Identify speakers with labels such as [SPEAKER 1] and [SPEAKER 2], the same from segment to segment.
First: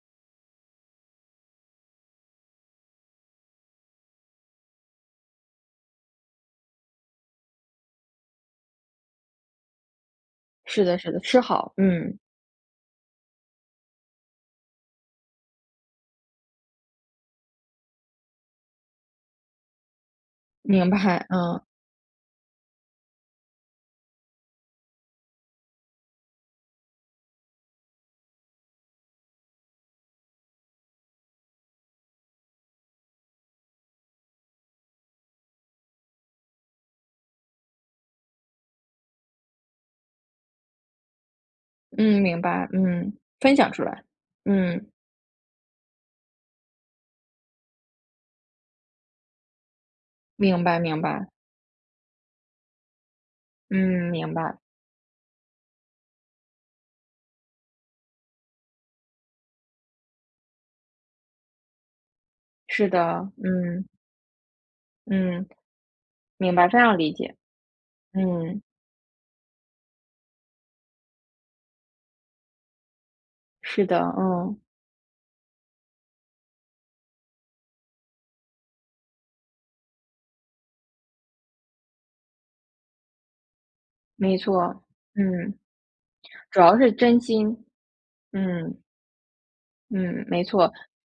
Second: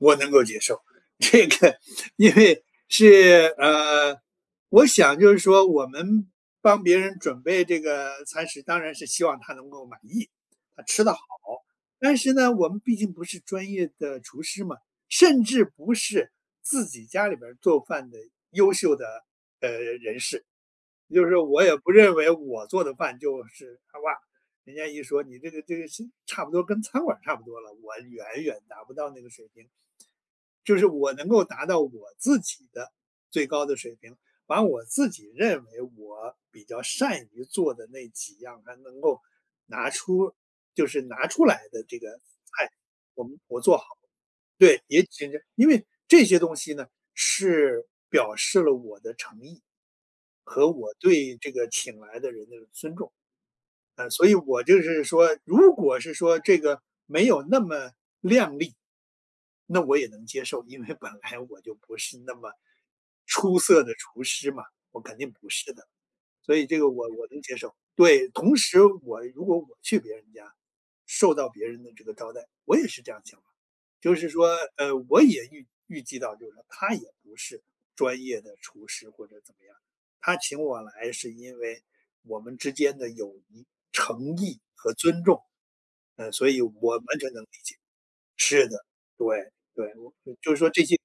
[SPEAKER 1] 我能够接受，这个因为是呃，我想就是说，我们帮别人准备这个餐食，当然是希望他能够满意，他
[SPEAKER 2] 是的
[SPEAKER 1] 吃
[SPEAKER 2] 是
[SPEAKER 1] 得好。
[SPEAKER 2] 的，吃好，
[SPEAKER 1] 但
[SPEAKER 2] 嗯。
[SPEAKER 1] 是呢，我们毕竟不是专业的厨师嘛，甚至不是自己家里边儿做饭的优秀的呃，人士。
[SPEAKER 2] 明
[SPEAKER 1] 就
[SPEAKER 2] 白，
[SPEAKER 1] 是
[SPEAKER 2] 嗯。
[SPEAKER 1] 我也不认为我做的饭就是他吧人家一说：“你这个这个差不多跟餐馆儿差不多了。”我远远达不到那个水平。就是我能够达到我自己的最高的水平，把我自己认为我比较善于做的那几样，还能够拿出就是拿出来的这个
[SPEAKER 2] 嗯，明白。
[SPEAKER 1] 菜，
[SPEAKER 2] 嗯，
[SPEAKER 1] 我们
[SPEAKER 2] 分
[SPEAKER 1] 我
[SPEAKER 2] 享
[SPEAKER 1] 做
[SPEAKER 2] 出
[SPEAKER 1] 好。
[SPEAKER 2] 来，
[SPEAKER 1] 对，
[SPEAKER 2] 嗯。
[SPEAKER 1] 也许因为这些东西呢，是表示了我的诚意，
[SPEAKER 2] 明
[SPEAKER 1] 和
[SPEAKER 2] 白
[SPEAKER 1] 我
[SPEAKER 2] 明白。
[SPEAKER 1] 对这个请来的人的尊重。呃，
[SPEAKER 2] 嗯，
[SPEAKER 1] 所以
[SPEAKER 2] 明白。
[SPEAKER 1] 我就是说，如果是说，这个没有那么亮丽，那我也能接受。因为本来我就不是那么
[SPEAKER 2] 是的，
[SPEAKER 1] 出色
[SPEAKER 2] 嗯。
[SPEAKER 1] 的厨师嘛，我肯定
[SPEAKER 2] 嗯。
[SPEAKER 1] 不是的，所
[SPEAKER 2] 明
[SPEAKER 1] 以
[SPEAKER 2] 白，
[SPEAKER 1] 这
[SPEAKER 2] 非
[SPEAKER 1] 个
[SPEAKER 2] 常
[SPEAKER 1] 我
[SPEAKER 2] 理
[SPEAKER 1] 我
[SPEAKER 2] 解。
[SPEAKER 1] 能接受。对，同
[SPEAKER 2] 嗯。
[SPEAKER 1] 时我如果我去别人家，受到别人的这个招待。我也是这样想的，
[SPEAKER 2] 是的，
[SPEAKER 1] 就是说
[SPEAKER 2] 嗯。
[SPEAKER 1] 呃，我也预预计到，就是说他也不是专业的厨师，或者怎么样。他请我来是因为我们之间的友谊、诚
[SPEAKER 2] 没
[SPEAKER 1] 意
[SPEAKER 2] 错，
[SPEAKER 1] 和尊重，
[SPEAKER 2] 嗯。
[SPEAKER 1] 呃，所以
[SPEAKER 2] 主要是
[SPEAKER 1] 我完
[SPEAKER 2] 真
[SPEAKER 1] 全能理
[SPEAKER 2] 心，
[SPEAKER 1] 解。是
[SPEAKER 2] 嗯。
[SPEAKER 1] 的，对对，
[SPEAKER 2] 嗯，没
[SPEAKER 1] 就是说
[SPEAKER 2] 错。
[SPEAKER 1] 这些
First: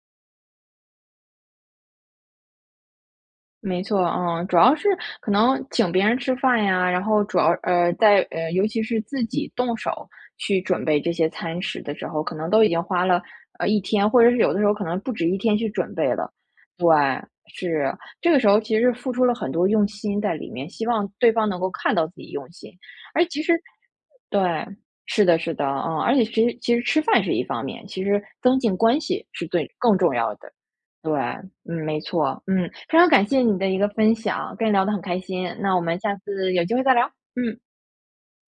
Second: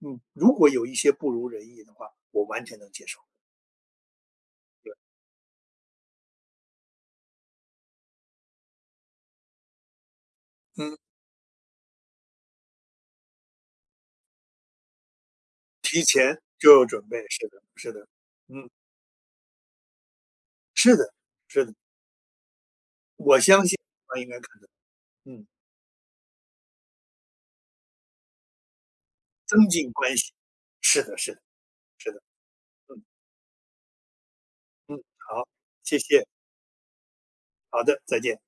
[SPEAKER 1] 嗯，如果有一些不如人意的话，我完全能接受。
[SPEAKER 2] 没错，嗯，主要是
[SPEAKER 1] 对。
[SPEAKER 2] 可能请别人吃饭呀，然后主要呃，在呃，尤其是自己动手去准
[SPEAKER 1] 嗯。
[SPEAKER 2] 备这些餐食的时候，可能都已经花了呃，1天，或者是有的时候可能不止1天去准
[SPEAKER 1] 提
[SPEAKER 2] 备了。
[SPEAKER 1] 前就
[SPEAKER 2] 对，
[SPEAKER 1] 准备。是的
[SPEAKER 2] 是，
[SPEAKER 1] 是的，
[SPEAKER 2] 这个时候
[SPEAKER 1] 嗯。
[SPEAKER 2] 其实付出了很多用心在里面，希
[SPEAKER 1] 是
[SPEAKER 2] 望
[SPEAKER 1] 的，
[SPEAKER 2] 对方能
[SPEAKER 1] 是
[SPEAKER 2] 够
[SPEAKER 1] 的。
[SPEAKER 2] 看到自己用心。诶，
[SPEAKER 1] 我
[SPEAKER 2] 其实
[SPEAKER 1] 相信他应该看
[SPEAKER 2] 对，
[SPEAKER 1] 到。
[SPEAKER 2] 是的
[SPEAKER 1] 嗯。
[SPEAKER 2] 是的，嗯，而且其实其实吃饭是一方面，其实增进关系是
[SPEAKER 1] 增
[SPEAKER 2] 最
[SPEAKER 1] 进
[SPEAKER 2] 更重
[SPEAKER 1] 关系。
[SPEAKER 2] 要的。
[SPEAKER 1] 是
[SPEAKER 2] 对，
[SPEAKER 1] 的是的
[SPEAKER 2] 嗯，没
[SPEAKER 1] 是的。
[SPEAKER 2] 错。嗯，非
[SPEAKER 1] 嗯。
[SPEAKER 2] 常感谢你的一个分享，跟你聊得
[SPEAKER 1] 嗯，
[SPEAKER 2] 很开
[SPEAKER 1] 好，
[SPEAKER 2] 心，那我
[SPEAKER 1] 谢
[SPEAKER 2] 们下
[SPEAKER 1] 谢。
[SPEAKER 2] 次有机会再聊。嗯。
[SPEAKER 1] 好的，再见。